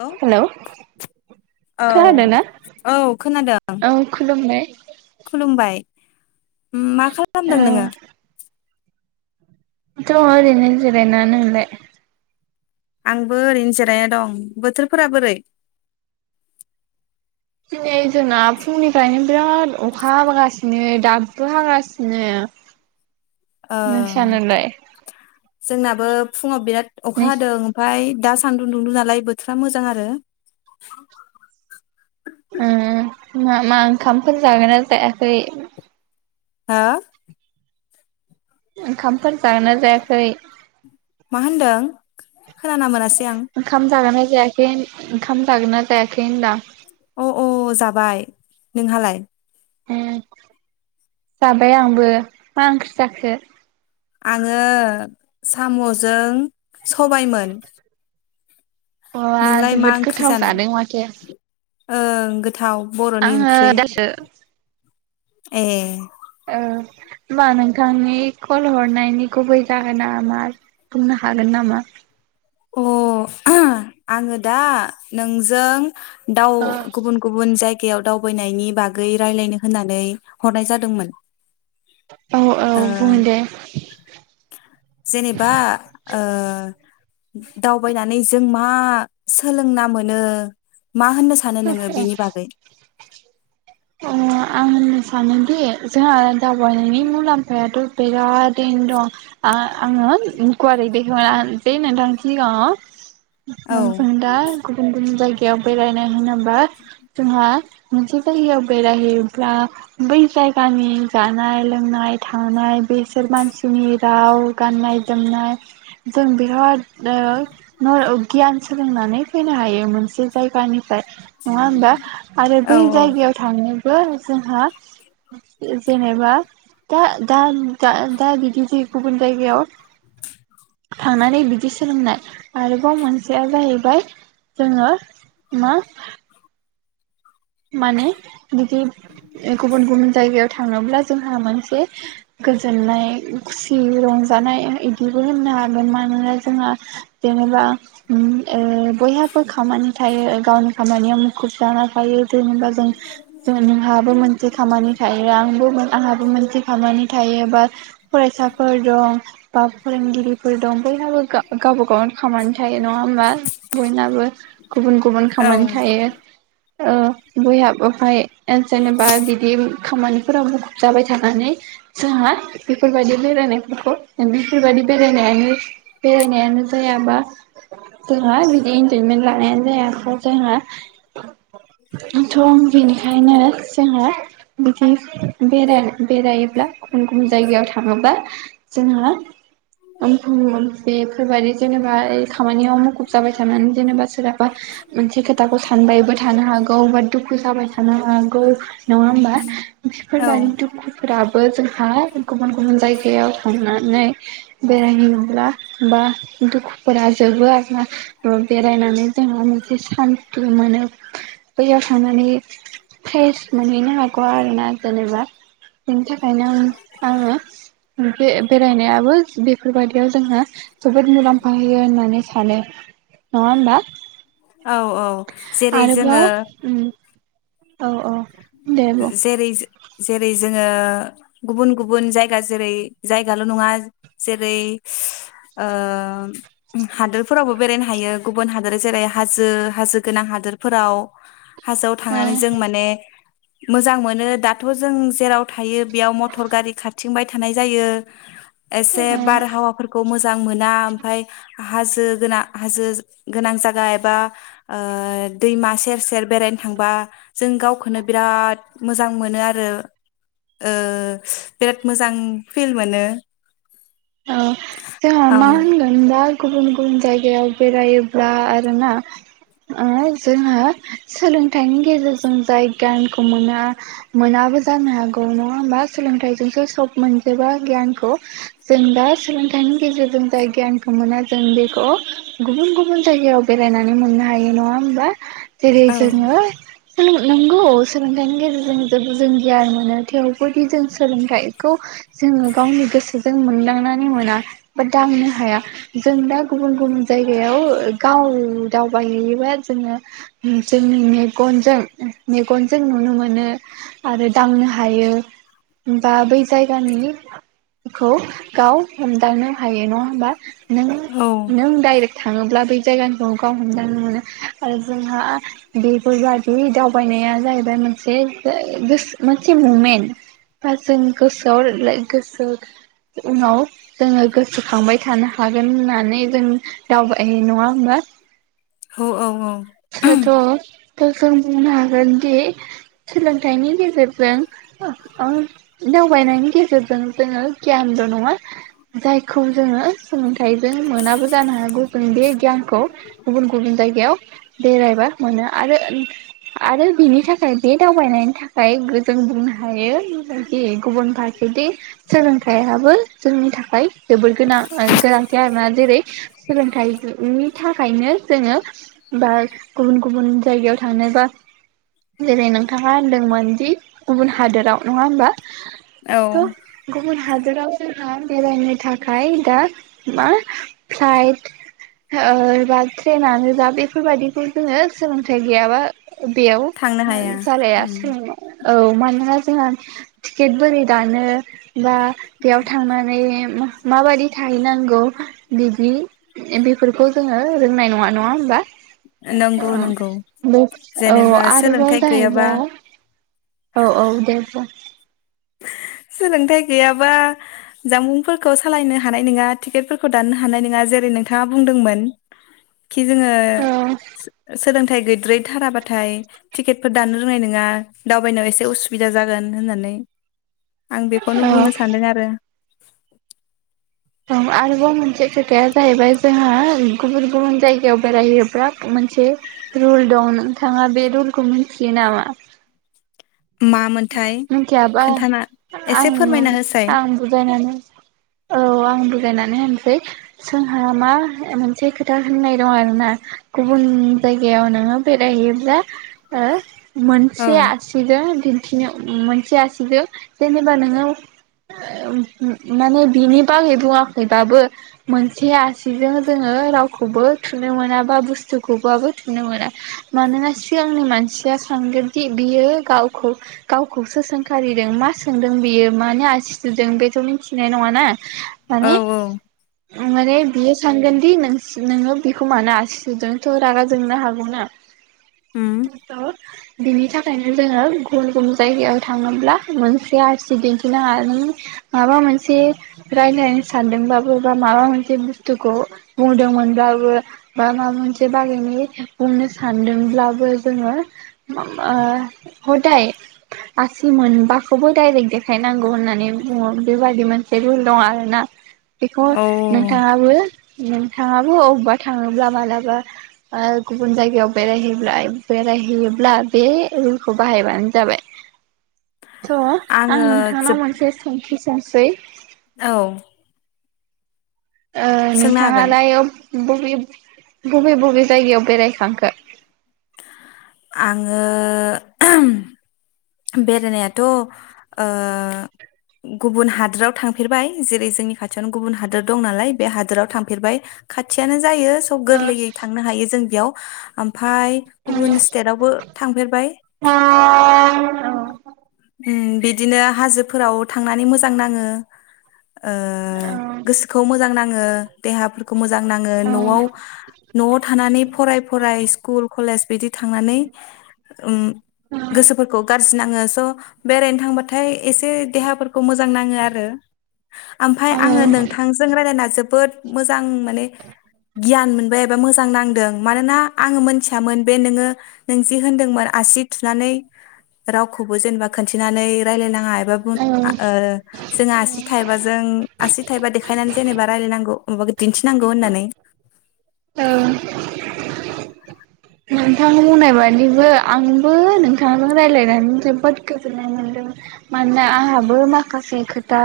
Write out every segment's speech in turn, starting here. औ हेलौ औ खोनादों ना औ खोनादों औ खुलुमबाय‌। खुलुमबाय मा खालामदों नोङो? दंङ ओरैनो जिरायनानै नोंलाय? आंबो ओरैनो जिरायना दं बोथोरफोरा बोरै‌? दिनै जोंना फुंनिफायनो बिराद अखा हाबोगासिनो। दाबो हागासिनो। ओं नोंसानालाय जोंनाबो फुङाव बिराद अखा हादों ओमफ्राय दा सान्दुं दुंदों नालाय बोथोरा मोजां आरो। मा मा ओंखामफोर जागोन ना जायाखै? हा? ओंखामफोर जागोन ना जायाखै? मा होनदों? खोनाना मोनासै आं। ओंखाम जागोना जायाखै ओंखाम जागोना जायाखै होनदां? अ अ जाबाय नोंहालाय? जाबाय आंबो मा ओंख्रि जाखो? आङो साम'जों सबायमोन। अ आ नोंलाय मा जोबोद ओंख्रि गोथाव जानाय? जादों माथो। ओं गो गोथाव बर'नि आङो ओंख्रि। दासो ए। औ होमबा नोंथांनि कल हरनायनि गुबै जाहोना मा बुंनो हागोन नामा? अ आङो दा नोंजों दाउ औ गुबुन गुबुन जायग कायाव दावबायनायनि बागै रायज्लायनो होननानै हरनाय जादोंमोन। औ ओ बुं दे। जेनेबा ओ। दावबायनानै जों मा मा सोलोंना मोनो मा होननो सानो नोङो बिनि बागै? ओ आं सानो दि जोंहा दावबायनायनि मुलाम्फायाथ' बिराद [unintelligible] आङो गुवारै बेखेवना होनोसै नोंथांनि औ सिगाङाव [unintelligible] दा गुबुन गुबुन जायगा [unintelligible] बेरायनाय होनोबा जोंहा मोनसे जायगायाव बेरायहैब्ला बै जायगानि जानाय, लोंनाय, थानाय, बेसोर मानसिनि राव गाननाय जोमनाय जों बिराद ओ गियान सोलोंनानै फैनो हायो मोनसे जायगानि निफ्राय नङा होमबा आरो औ बै जायगायाव थांनोबो जोंहा जेनेबा दा दा दा दा बिदि जे गुबुन जायगायाव थांनानै बिदि सोलोंनाय आरोबाव मोनसेया जाहैबाय जोङो मा माने बिदि ओ गुबुन गुबुन जायगायाव था थाङोब्ला जोंहा मोनसे गोजोननाय खुसि रंजानाय इदिबो होननो हागोन। मानोना जोंहा जेनेबा ओ बयहाबो खामानि थायो गावनि खामानियाव मुखुब जाना थायो। जेनेबा जों नोंहाबो मोनसे खामानि थायो आंबो आंहाबो मोनसे खामानि थायो बा फरायसाफोर दं बा फोरोंगिरिफोर दं बयहाबो गावबा गावनि खामानि थायो नङा होमबा बयनाबो गुबुन गुबुन औ खामानि थायो ओ बयहाबो ओमफाय ओ जेनेबा बिदि खामानि फोराव मुखुब जाबाय थानानै जोंहा बेफोरबायदि बेरायनायफोरखौ बेफोरबायदि बेरायनायानो बेरायनायानो जायाबा जोंहा बिदि इन्जयमेन्ट लानायानो जाया। जोंहा थ' बेनिखायनो जोंहा बिदिे बेराय बेरायोब्ला गुबुन गुबुन जायगायाव थाङोब्ला जोंहा [unintelligible] बेफोरबायदि जेनेबा खामानियाव मुखुब जाबाय थानानै जेनेबा सोरहाबा मोनसे खोथाखौ सानबायबो थानो हागौ गावबा दुखु जाबाय थानाङा [unintelligible] दुखु जाबायथानो हागौ नङा होमबा। औ बेफोरबायदि दुखुफोराबो जोंहा गुबुन गुबुन जायगायाव थांना नै बेरायहैब्ला बा दुखुफोरा जोबो आरोना। [unintelligible] बेरायनानै जोंहा [unintelligible] इसे सान्ति मोनो। बैयाव थांनानै फ्रेस मोनहैनो हागौ आरोना जेनेबा बिनि थाखायनो आङो बे बेरायनायाबो बेफोरबायदियाव जोंहा जोबोद मुलाम्फा होयो होननानै सानो नङा होमबा औ औ जेरै जोङो आरोबाव उम औ औ दे बुं जेरै जेरै जोङो गुबुऩ-गुबुन जायगा जेरै जायगाल' नङा जेरै ओ हादोरफोरावबो बेरायनो हायो गुबुन हादोर जेरै हाजो-हाजो गोनां हादोरफोराव हाजोआव औ थांनानै जों माने मोजां मोनो दाथ जों जेराव थायो बेयाव मटर गारि खाारथिंबाय थानाय जायो एसे बारहावाफोरखौ मोजां मोना ओमफाय हाजो गोनां हाजो गोनां जायगा एबा दैमा सेर-सेर बेरायनो थांबा जों गावखौनो बिराद मोजां मोनो आरो ओ बिराद मोजां फिल मोनो ओ जोंहा मा ओम होनगोन दा गुबुन-गुबुन जायगायाव बेरायोब्ला आरोना ओ जोंहा सोलोंथाइनि गेजेरजों जाय गियानखौ मोना मोनाबो जानो हागौ नंङा होमबा सोलोंथाइजोंसो सब मोनजोबो गियानखौ। जों दा सोलोंथाइनि गेजेरजों जाय गियानखौ मोना जों बेखौ गुबुन-गुबुन जायगायाव बेरायनानै मोननो हायो नंङा होमबा जेरै औ जोंङो नंगौ सोलोंथाइनि गेजेरजों जेबो जों गियान मोनो थेवबोदि जों सोलोंथाइखौ जोंङो गावनि गोसो जों मोनदांनानै मोना बा दांनो हाया जों दा गुबुन-गुबुन जायगायाव गाव दावबाय हैैयोबा जोङो जोंनि मेगनजों- मेगनजों नुनो मोनो आरो दांनो हायो बा बै जायगानि खौ गाव हमदांनो हायो नंङा होमबा नों-नों डाइरेक्ट थांङोब्ला बै जायगानिखौ गाव हमदानो मोनो आरो जोंहा बेफोर बादि दावबायनाया जाहैबाय मोनसे ओ गोसो मोनसे ममेन्ट बा जों गोसोआव लाक गोसो उनाव जोंङो गोसोखांबाय थानो हागोन होननानै जों दावबाय नंङा होमबा औ औ औ दा जों बुंनो हागोन दि सोलोंथाइनि गेजे [unintelligible] अ दावबायनायनि गेजेरजों जोंङो गियानल' नंङा जायखौ जोङो सोलोंथाइजों मोनाबो जानो हागौ बे गियानखौ गुबुन-गुबुन जायगायाव बेरायबा मोनो आरो-आरो बिनि थाखाय बे दावबायनायनि थाखाय गो जों बुंनो हायो दि गुबुन फारसेदि सोलों आबो जोंनि थाखाय जोबोद गोनां गोनांथि आरोना जेरै सोलोंथाइनि थाखायनो जोङो बा गुबुन-गुबुन जायगायाव थांनो बा जेरै नोंथांङा होनदोंमोनदि गुबुन हादोराव नंङा होमबा औ बुन हादराव हा बेरायनो थाखाय दा मा फ्लाइट ओ बा ट्रेनानो जा बेफोरबायादिखौ जोंङो सोलोंथाइ गैयाबा बेयाव थांनो हाया जालाया उम सों औ मानोना जोंहा टिकेट बोरै दानो बा बेयाव थांनानै माबायि थाहैनांगौ बिदि बेफोरखौ जोंङो रोंनाय नंङा होमबा? नंगौ नंगौ औ औ जेनेबा आरोजाय सोलोंथाइ गैयाबा जाहैबाय औ औ दे बुं। सोलोंथाइ गैयाबा जामबुंफोरखौ सालायनो हानाय नंङा टिकेटफोरखौ दाननो हानाय नंङा जेरै नोंथांङा बुंदोंमोन खि जोंङो औ सोलोंथाइ गैद्राय‌ थाराबाथाय टिकेटफोर दानो रोंनाय नंङा दावबायनो एसे उसुबिदा जागोन होननानै आं बेखौनो औ बुंनो सान्दों आरो। दं आरोबाव मोनसे खोथाया जाहैबाय जोंहा गुबुन-गुबुन जायगायाव बेरायहैबा मोनसे रुल दं नोंथांङा बे रुलखौ मिथियो नामा? मामोनथाय मिनथियाबा खोन्थाना आं एसे फोरमायना होसाय आंबो गायनानै औ आं बुजायनानै होनसै जोंहा मा मोनसे खोथा होननाय दं आरोना गुबुन जायगायाव नोंङो बेरायहैयोब्ला ओ औ मोनसे आसिजों दिन थिनो मोनसे आसिजों जेनेबा नोंङो माने बिनि बागै बुंङाखैबाबो मोनसे आसिजों जोंङो रावखौबो थुनो मोना बा बुस्थुखौबाबो थुनो मोना मानोना सिगांनि मानसिया सानगोनदि बियो गावखौ गावखौसो सोंखारिदों मा सोंदों बियो मानो आसिथुदों बेथ मिथिनाय नङाना? माने औ औ। माने बियो सानगोन दि नोंसो नोङो बिखौ मानो आसिसुदों थ रागा जोंनो हागौना बिनि थाखायनो जोङो। [inaudible] जायगायाव थाङोब्ला मोनसे आसि दिन्थिनाङा नों माबा मोनसे रायलायनो सानदोंबाबो बा माबा मोनसे बुस्थुखौ बुंदोंमोनब्लाबो बा माबा मोनसे बागैनि बुंनो सानदोंब्लाबो जोङो खदाय [inaudible] आसि मोनबाखोबो डाइरेक्ट देखायनांगौ होननानै बुङो बेबादिमोन। बे रुल दं आरोना। बेखौ औ नोंथाङाबो नों थाङाबो अबबा थाङोब्ला मालाबा ओ गुबुन जायगायाव बेरायहैब्ला-बेरायोहैब्ला बे रुलखौ बाहायबानो जाबाय। श आङो आं नोंथांनाव जोब मोनसे सोंथि सोंसै। औ ओ सोंनो हागोन नोंथाङालाय बबे-बबे बबे जायगायाव बेरायखांखो? आङो [inaudible] बेरायनायाथ ओ गुबुन हादोराव थांफेरबाय जेरै जोंनि खाथियावनो गुबुन हादोर दं नालाय बे हादोराव थांफेरबाय खाथियानो। जायो सब औ गोरलैयै थांनो हायो जों बेयाव। फाय गुबुन स्टेदावबो थांफेरबाय। ओम बिदिनो हाजोफोराव थांनानै मोजां नाङो। ओ गोसोखौ मोजां ना ङो देहाफोर खौ मोजां नआव-नआव थानानै फराय फराय स्कुल कलेज बिदि थांनानै ओम गोसो गाज्रि नाङो श बेरायनो थांबाथाय एसे देहाफोरखौ मोजां नाङो आरो आमफाय आङो नोंथांजों रायलायना जो बोद मोजां मोन [unintelligible] गियान मोनबाय एबा मोजां नांदों मानोना आङो मोनथियामोन बे नोङो नों जि होनदोंमोन आसि थुनानै रावखौबो जेनबा खोन्थिनानै रायलायना औ [unintelligible] ओ जों आसि थाइबाजों आसि थाइबा देखायनानै जेनेबा रायलायनांगौ [unintelligible] दिन्थिनांगौ होननानै। औ। नोंथां बुंनाय बादिबो आंबो नोंथांजों रायलायनानै जोबोद गोजोननाय मोनदों मानोना आंहाबो माखासे खोथा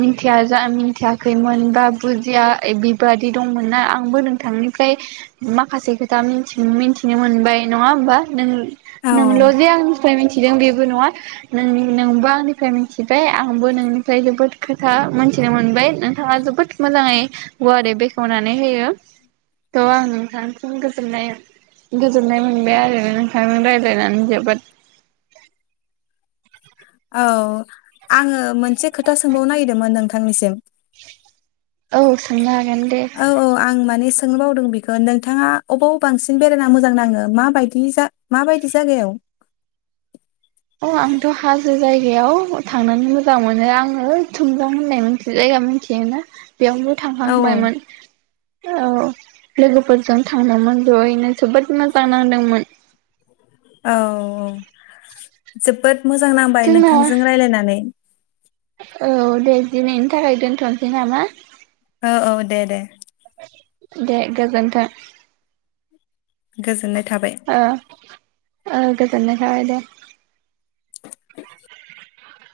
मिन्थिया जा मिथियाखैमोन बा बुजिया ऐ बिबादि दंमोनना आंबो नोंथांनिफ्राय माखासे खोथा मिन्थि-मिन्थि नो मोनबाय नङा होमबा नों औ नोंल जे आंनिफाय [unintelligible] थिदों बेबो नङा नों-नोंबो आंनिफ्राय मिन्थिबाय आंबो नोंनिफ्राय जोबोद खोथा मोनथिनो मोनबाय नोंथाङा जोबोद मोजाङै गुवारै बेखेवनानै होयो थ आं नोंथांसिम गोजोननाय गोजोननाय मोनबाय आरो नोंथांजों रायलायनानै जोबोद। औ आङो मोनसे खोथा सोंबावनो निरदोंमोन नोंथां थांनिसिम [unintelligible] औ सोंनो हागोन दे। औ औ आं माने सोंनो बावदों बेखौ नोंथाङा अबाव बांसिन बेरायना मोजां नाङो माबायदि जा माबायदि जायगायाव? अ आंथ' हाजो जायगायाव थांनानै मोजां मोनो आङो थुमजां होननाय मोनसे जायगा मिथियोना बेयावनो औ औ थांहांबायमोन औ। लोगोफोरजों थांदोंमोन जयैनो जोबोद मोजां नांदोंमोन। औ औ जोबोद मोजां नांबाय जोंना नोंथांजों रायलायनानै। औ दे दिनैनि थाखाय दोन्थ'नोसै नामा? औ औ दे दे। दे गोजोनथों। गोजोननाय थाबाय। आ ओ गोजोनाय थाबाय दे।